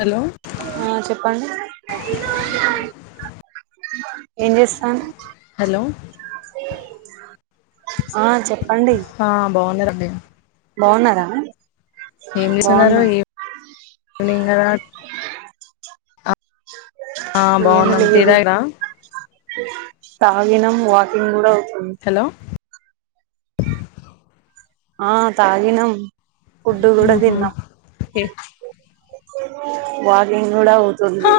Hello ఆ చెప్పు చెప్పండి ఏం చేస్తారు హలో ఆ చెప్పండి ఆ [inaudible] బాగున్నారా ఏం చేస్తున్నారు బాగున్నా ఇవినింగ్ కదా అ ఏం బాగున్నాం టీ లేదు తాగిరా తాగినం వాకింగ్ కూడ హలో ఆ తాగినం ఫుడ్ కూడా హు ఎ మార్నింగ్. కూడా హా అవుతుంది.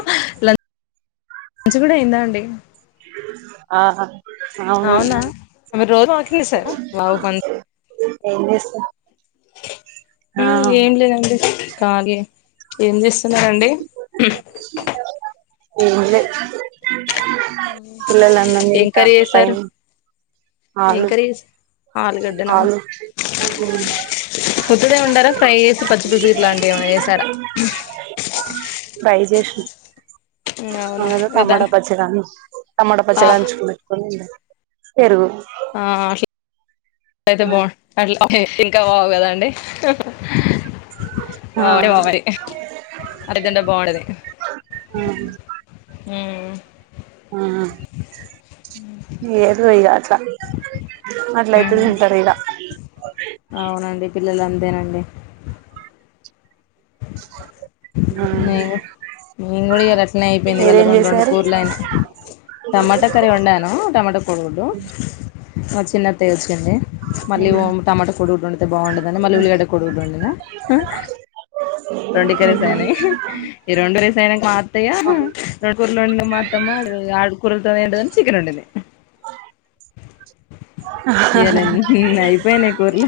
లంచ్ కూడా అయిందా అండి ఆహా అవునా మీరు రోజు వాకింగ్ చూసారా హ ఏంచేస్తు ఏం లేదండి కాలి ఏం చేస్తున్నారండి ఎం లేదు పిల్లలు అన్నం ఏం కర్రీ తిట్టారు చేసారు పైనే ఏం ఆలు, కర్రీ చేసా ఆలుగడ్డనా ఆలు ఉమ్, మొత్తదే ఉండారా ఫ్రై చేసి పచ్చి పసుకిట్లాంటివి ఏమైనా చేసారా బైజేష్ణ అవునా అద ఇగ టమాటా దాని పచ్చడా టమాటా ఆ పచ్చడా అంచుకు పెట్టుకోనిడి పెరుగు ఆ అదేదో ఆ బావుండు ఇంకా బాగు కదండి ఆ ఆ బావంటే బావది అట్లా తింటే బాగుంటది హమ్ ఆ ఏదో ఇలా మట్లాైతుది ఉమ్ తింటర్ ఇగ అవునండి అంతేనండి ఆ మ మేంగ కూడా ఇరట్నే అయిపోయింది ఇవాళ్ళ, మీరేం రెండు రెండు చేసారు కూరలు అయినా టమాటా కర్రీ వండాను, టమాటా కోడిగుడ్డు మా చిన్నతయ్య వచ్చింది మళ్ళీ అవునా టమాటా కోడిగుడ్డు ఉండిన బాగుండదని మళ్ళీ ఉల్లిగడ్డ కోడిగుడ్డు ఉండినా రెండి కర్రీస్ అయినాయ్, ఈ రెండు రసయినా మా అత్తయ్య రెండు కూరలుం మాత్రమ్మా అ ఆ కూరలతోనే ఏండని చికెన్ వండింది ఇలా అయిపోయానాయి కూరలు,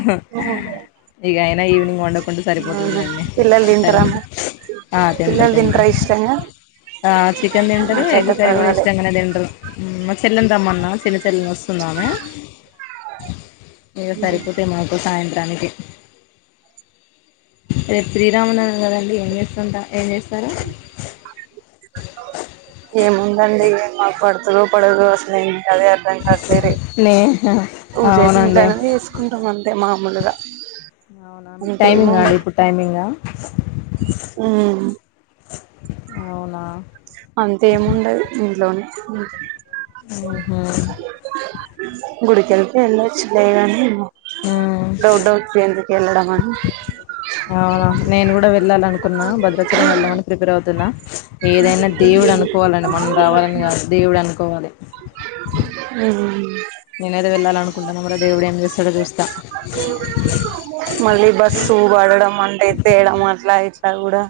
ఇక అయినా ఈవినింగ్ వండకుండా సరిపోతుంది లెండి పిల్లలు సర తింటారా మరి తింత పిల్లలు తింత తింటారా ఇష్టంగా ఆ చికెన్ తింతారు ఎగ్ అట్లయితే కర్రీ కూడా పర్వాలే ఇస్తంగనే తింటరు తెల్లందమ్మ అన్న చిన్న తెల్లం వ సున్నామే ఇక సరిపోతే మకో సాయంతం అనికి రే శ్రీరామనగర్ అండి ఎం అంతా ఏం చేస్తారో ఏముందండి మాకు పడుతదో పడదో అసలిది అదే అర్థం కాట్లేదే నే పూజైతే అవునండి ఇంట్లోనే వేసుకుంటాం అంటే మా ముందుగా అవునా మీకు టైమింగా అండి ఇప్పుడు టైమింగా ఆ అవునా అంతేముండదు ఇంట్లోనే ఉహూ గుడికెళ్తే ఎల్లోచే లేగాని ఊ దొడ్డొచ్చె ఎండుకు ఎల్లడమని అవునా నేను కూడా వెళ్ళాలనుకున్నా భద్రాచలం వెళ్దామని ప్రిపేర్ అవుతున్నా ఏదైనా దేవుడు అనుకోవాలండి మనం రావాలని కాదు దేవుడు అనుకోవాలి నేను ఏదో వెళ్ళాలనుకుంటాన కూడా దేవుడు ఏం చేస్తాడో చూస్తా మళ్ళీ బస్సు పడడం అంటే ఎత్తేయడం అట్లా ఇట్లా కూడా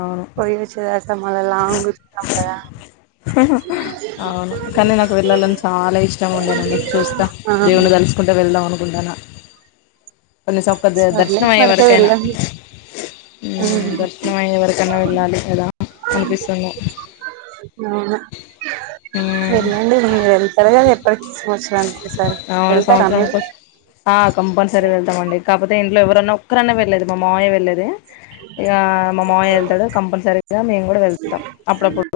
అవును పోయొచ్చేదాకా మల్ల లాంగ్ దూరంగదా అవును కానీ నాకు వెళ్ళాలని చాలా ఇష్టం ఉండేనండి చూస్తా ఆ దేవుని తలుసుకుంట వెళ్దాం అను కుంటాన్నా కొన్ని సక్క సర్లే దర్శనం పడితే అయ్యేవరకైనా వెళ్ళండి అవును దర్శనం అయ్యేవరకైనా వెళ్ళాలి కదా అనిపిస్తున్నా అవునా వెళ్ళండి మీరు వెళ్తరు కదా ఎప్పటికి ఒకసారి అవును వెళ్తారా మీరు సంవత్సరానికో ఆ కంపల్సరీ వెళ్తామండి కాపోతే ఇంట్లో ఎవరైన్నా ఒక్కరన్నా వెళ్లేది మా మావయ్య వెళ్లేది ఇగ మా మావయ్య వెళ్తాడు కంపల్సరీగా మేము కూడా వెళ్తాం అప్పుడప్పుడు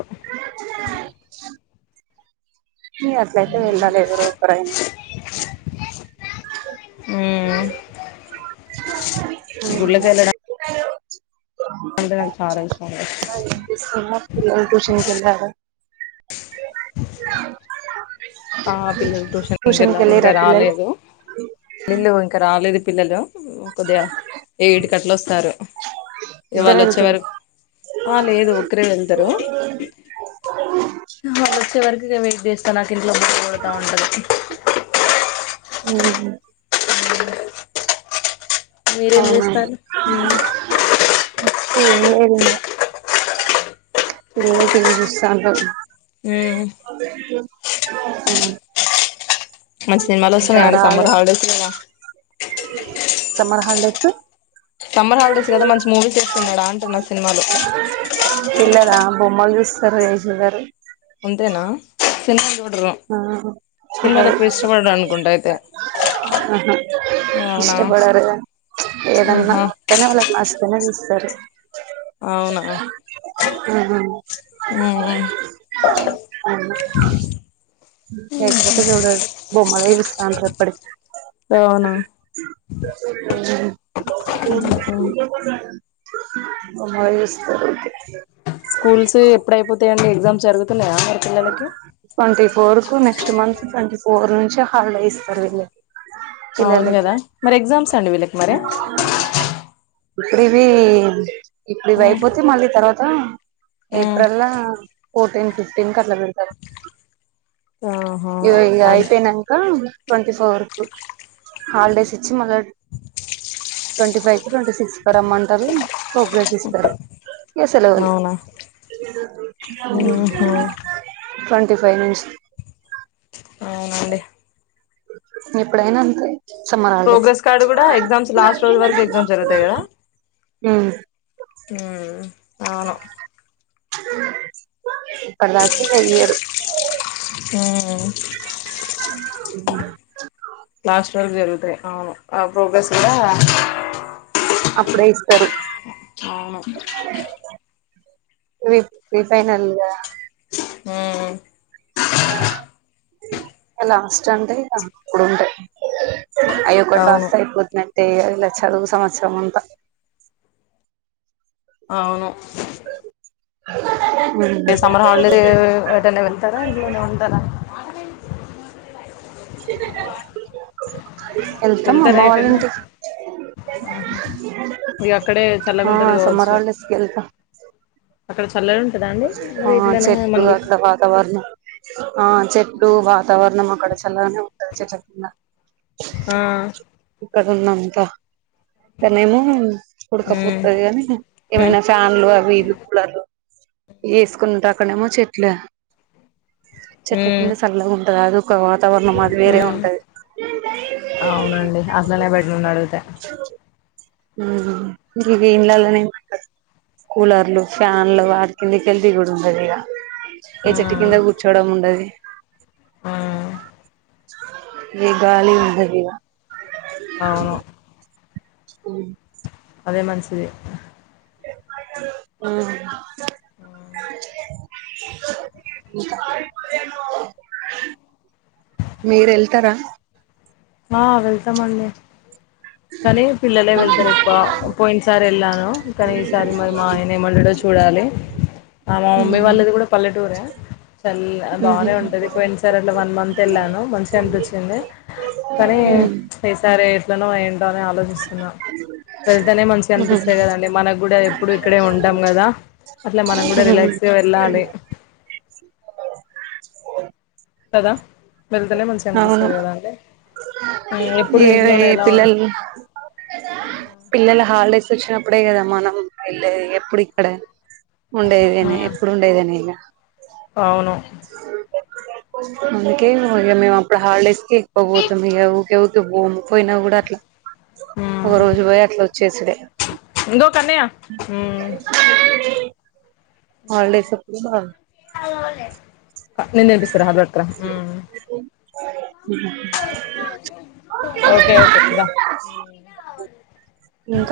మీ అట్లయితే వెళ్ళాలి ఎవరో ఒక్కరైనా ఉమ్ [unintelligible] అందరం సారె [unintelligible] ఈ సమ్మర్ పిల్లలు ట్యూషన్ కి వెళ్ళారా ఆ పిల్లలు ట్యూషన్ కి కెల్లారు వెళ్ళిరా ఇంకా పిల్లలు రాలేదు వీళ్ళు ఇంకా రాలేదు పిల్లలు కొద్దిగా ఎయిట్ కట్లొస్తారు ఇవాళ ఇద్దరు వచ్చే వరకు ఆ లేదు ఒక్కరే వెళ్తరు వాళ్లు వచ్చే వరకు ఇగ వేస్తన లబ్ [unintelligible] కొడతా ఉంటది [unintelligible] మీరేం అవునా చేస్తారు ఏం లేదింగ ఫుల్ గా టి వి చూస్తా ఉంటాం మ్మ్ మంచి సినిమాలు ఇంకా వొస్తున్నాయాండి రాలే సమ్మర్ హాలిడేస్ గద సమ్మర్ హాలిడేస్ కి సమ్మర్ హాలిడేస్ కదా మంచి మూవీస్ ఏస్తున్నాడా అంటున్నా సినిమాలు పిల్లలా బొమ్మలు చూస్తారు [unintelligible] ఉంటేనా త [unintelligible] ఆహా అనుకుంటా అయితే అవునా ఇష్టపడరు ఏదన్నా ఆహా తనవాళ్ళకు నచ్చితేనే తీసు సరే అవునా ఆహా హ్మ్ అవును లేకపోతే చూడాడు బొమ్మాల విస్తా అని చెప్పాడు అవునా హ్మ్ ఉహు. మా మావయ్య ఇస్తారైతే స్కూల్స్ ఎప్పుడయిపోతాయండి ఎగ్జామ్స్ జరుగు ట్వంటీ ఫోర్ కు నెక్స్ట్ మంత్ ట్వంటీ ఫోర్ నుంచి హాలిడే ఇస్తారు వీళ్ళకి అవును పిల్లలకి గదా మరి ఎగ్జామ్స్ అండి వీళ్ళకి మరి [unintelligible] ఇప్పుడు ఇవి ఉమ్ అయిపోతే మళ్ళీ తర్వాత ఆ ఉమ్ ఏప్రిల్లా ఫోటీన్త్ ఎందుకట్ల పెడతరు ఆహా ఇయో ఇయి అండ్ అయిపోయినాక ట్వంటీ ఫోర్ కు హాలిడేస్ ఇచ్చి మళ్ళా ట్వంటీ ఫైవ్ కో ట్వంటీ సిక్స్ కో రమ్మంటరు ప్రోగ్రాస్ ఇస్తరు ఇగ సెలవులు ఊహూ ట్వంటీ ఫైవ్ నుంచి త అవునండి ఇప్పుడైనా అంతే సమ్మర్ హాలిడేస్ ప్రోగ్రెస్ కార్డు కూడా ఎగ్జామ్స్ లాస్ట్ రోజు వరకు ఎగ్జామ్స్ హ్మ్ హ్మ్ అవును సి [unintelligible] అయ్యారు హ్మ్ హ్మ్ క్లాస్ వర్కు జరుగుతాయి అవును ఆ ప్రోగ్రెస్ కూడా అప్పుడే ఇస్తారు అవును ప్రీ ఫైనల్ హ లాస్ట్ అంటే ఆప్పుడుంటాయి అయ్య ఒకటి అవును రాస్తే అయిపోతున్నాయి అ అల చదువు సంవత్సరముంతా అవును అ సమ్మర్ హాలిడే ఏటనే వెళ్తారా ఇంట్లోనే ఉంటారా వెళ్తాం అమ్మ వెళ్తారా వాళ్ళ ఎటైనా ఇంటికి ఇక అక్కడే చల్లగా ఆ ఉంటది సమ్మర్ కావచ్చు హాలిడేస్ కి వెళ్తాం అక్కడ చల్లగా ఉంటదా అండి మరి ఆ ఇట్లానే చెట్టు మనలే అట్లా వాతావరణం ఆ చెట్లు వాతావరణం అక్కడ చల్లగానే ఉంటంది చెట్ల కింద ఆ న్నంత కానీనేమో ఉమ్ ఉడకపోతుది కానీ ఉమ్ ఏమైనా ఫ్యాన్లు అవి ఇవి కూలర్లు వేసుకునింట అక్కడ ఏమో చెట్లే చెట్ల ఉమ్ కింద చల్లగా ఉంటది అది ఒక వాతావరణం అది వేరే ఉమ్ ఉంటది అవునండి అట్లనే బెటర్ నడిగితే ఇక ఇంళ్లలోనే కూలర్లు ఫ్యాన్లు వాటి కందికెళ్ది కూడా ఉంటది ఇక ఏ చెట్టు కింద కూర్చోడం ఉండది ఆ ఏ గాలి ఉండది ఇగ అవును స్కూల్ అదే మంచిది ఆ మీరు వెళ్తారా ఆ వెళ్తామండి కానీ పిల్లలే వెళ్తారు ఎక్కువ పోయిన సార్ వెళ్ళాను కానీ ఈసారి మరి మా ఆయన ఏమంటాడో చూడాలి ఆ మా ఉమ్ మమ్మీ వాళ్ళది కూడా పల్లెటూరే చల్ ఉమ్ బానే ఉమ్ ఉంటది పోయిన సార్ అట్లా వన్ మంత్ వెళ్ళాను మంచిగా అనిపిచ్చింది పైసా రే ఎట్లనో ఏమో ఆలోచిస్తున్నా వెళ్తేనే మంచిగా అనిపిస్తాయి కదండి మనకు కూడా ఎప్పుడు ఇక్కడే ఉంటాం కదా అట్లా మనం కూడా ఉమ్ రిలాక్స్ గా వెళ్ళాలి కదా వెళ్తేనే మంచిగా అవును అనిపిస్తుంది కదా అంటే ఎప్పుడు ఏ ఇంట్లోనే ఏ ఎలా ఉంటా పిల్లలు వచినప్పుడే కదా మనం ఎల్లేది ఎప్పుడిక్కడే ఉండేదనే మ్మ్ ఎప్పుడు ఉండేదనే ఇలా అవును అందుకే మేమాప్పుడు హాలిడేస్ ఎక్కువ పోతాం ఇగ ఊకె ఉ పోము పోయినా కూడా అట్లా ఒక మ్మ్ రోజు పోయి అట్లా వచ్చేసిడే ఇంగో కన్నయ్య అవు హాలిడేస్ [unintelligible] [unintelligible] నిన్నేపిస్తారా ఓకే ఓకే ద అ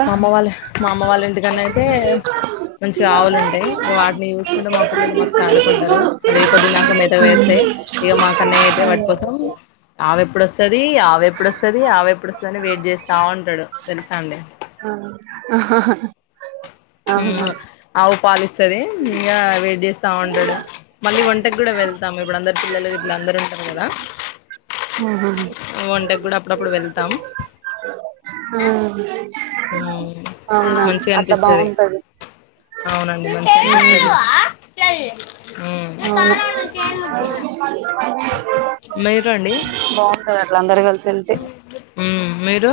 మా అమ్మ వాళ్ళు మా అమ్మ వాళ్ళ ఇంటికన్నా అయితే మంచి ఆవులు ఉంటాయి ఇక వాటిని చూసుకుంటే మా పిల్లలు మస్తు ఆడుకుంటారు అవి పొద్దుందక మిద వేస్తే ఇక మా కన్నయా అయితే వాటి కోసం ఆవి ఎప్పుడొస్త ది ఆవు ఎప్పుడు వస్తుంది ఆవు ఎప్పుడు వస్తది అని వెయిట్ చేస్తా ఉంటాడు తెలుసా అండి [unintelligible] అవు పాలిస ఇంకా వెయిట్ చేస్తా ఉంటాడు మళ్ళీ వంటకి కూడా వెళ్తాము ఇప్పుడు అందరు పిల్లలు ఇట్లా అందరు ఉంటారు కదా ఉహు వంటకి కూడా అప్పుడప్పుడు వెళ్తాం ఆ మ్మ్ అవునా మంచిగా అట్లా అనిపిస్తది బాగుంటది అవునండి మంచి ఉమ్ [unintelligible] అవును మీరు అండి బాగుంటది అట్లా అందరు కలిసి వెళ్తే మ్మ్ మీరు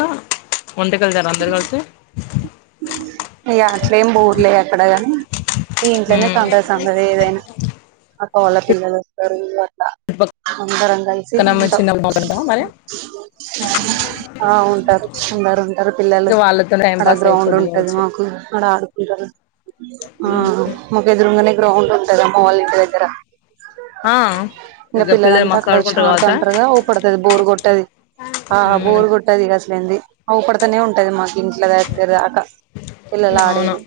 ఉండగల్తర అందరు కలిసి ఉ ఇ అట్లేం బోర్లే ఎక్కడగాని ఈ ఇంట్లోనే మ్మ్ [unintelligible] ఏదైనా అక్క వాళ్ళ పిల్లలు వస్తారు ఇగ అందరం కలిసి పక్కన ఉంటాం చిన్న బాగుంటా మరి ఆ ఉంటాం అందరు ఉంటరు పిల్లలు ఇక వాళ్ళతో టైం అడ పాస్ గ్రౌండ్ అయిపోద్ది ఉంటది మాకు కావచ్చు అక్కడ ఆడుకుంటారు ఆ మాకు ఎదురుంగనే గ్రౌండ్ ఉంటది ఆ అళ్ ఇ ఇతర ఆ ఇగ ఇక పిల్లలు పిల్లలంతా మస్తు అక్కడ వచ్చి ఆడుకుంటారు కావచ్చా ఆడుతంటారుగా అవుపడుతది బోరు కొట్టది ఆ ఉమ్ బోరు కొట్టది అసలేంది అవుపడుతనే ఉంటది మాకు ఇంట్లో ఇక దాక అవును పిల్లలాడేది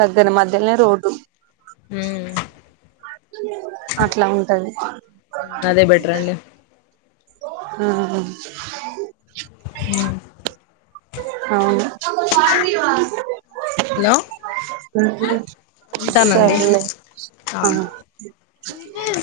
దగ్గర మధ్య త్తనే రోడ్డు హ్మ్ అట్లా ఉంటది అదే బెటర్ అండి ఆ అవును హలో ఉంటానండి సర్లే ఆ ఆ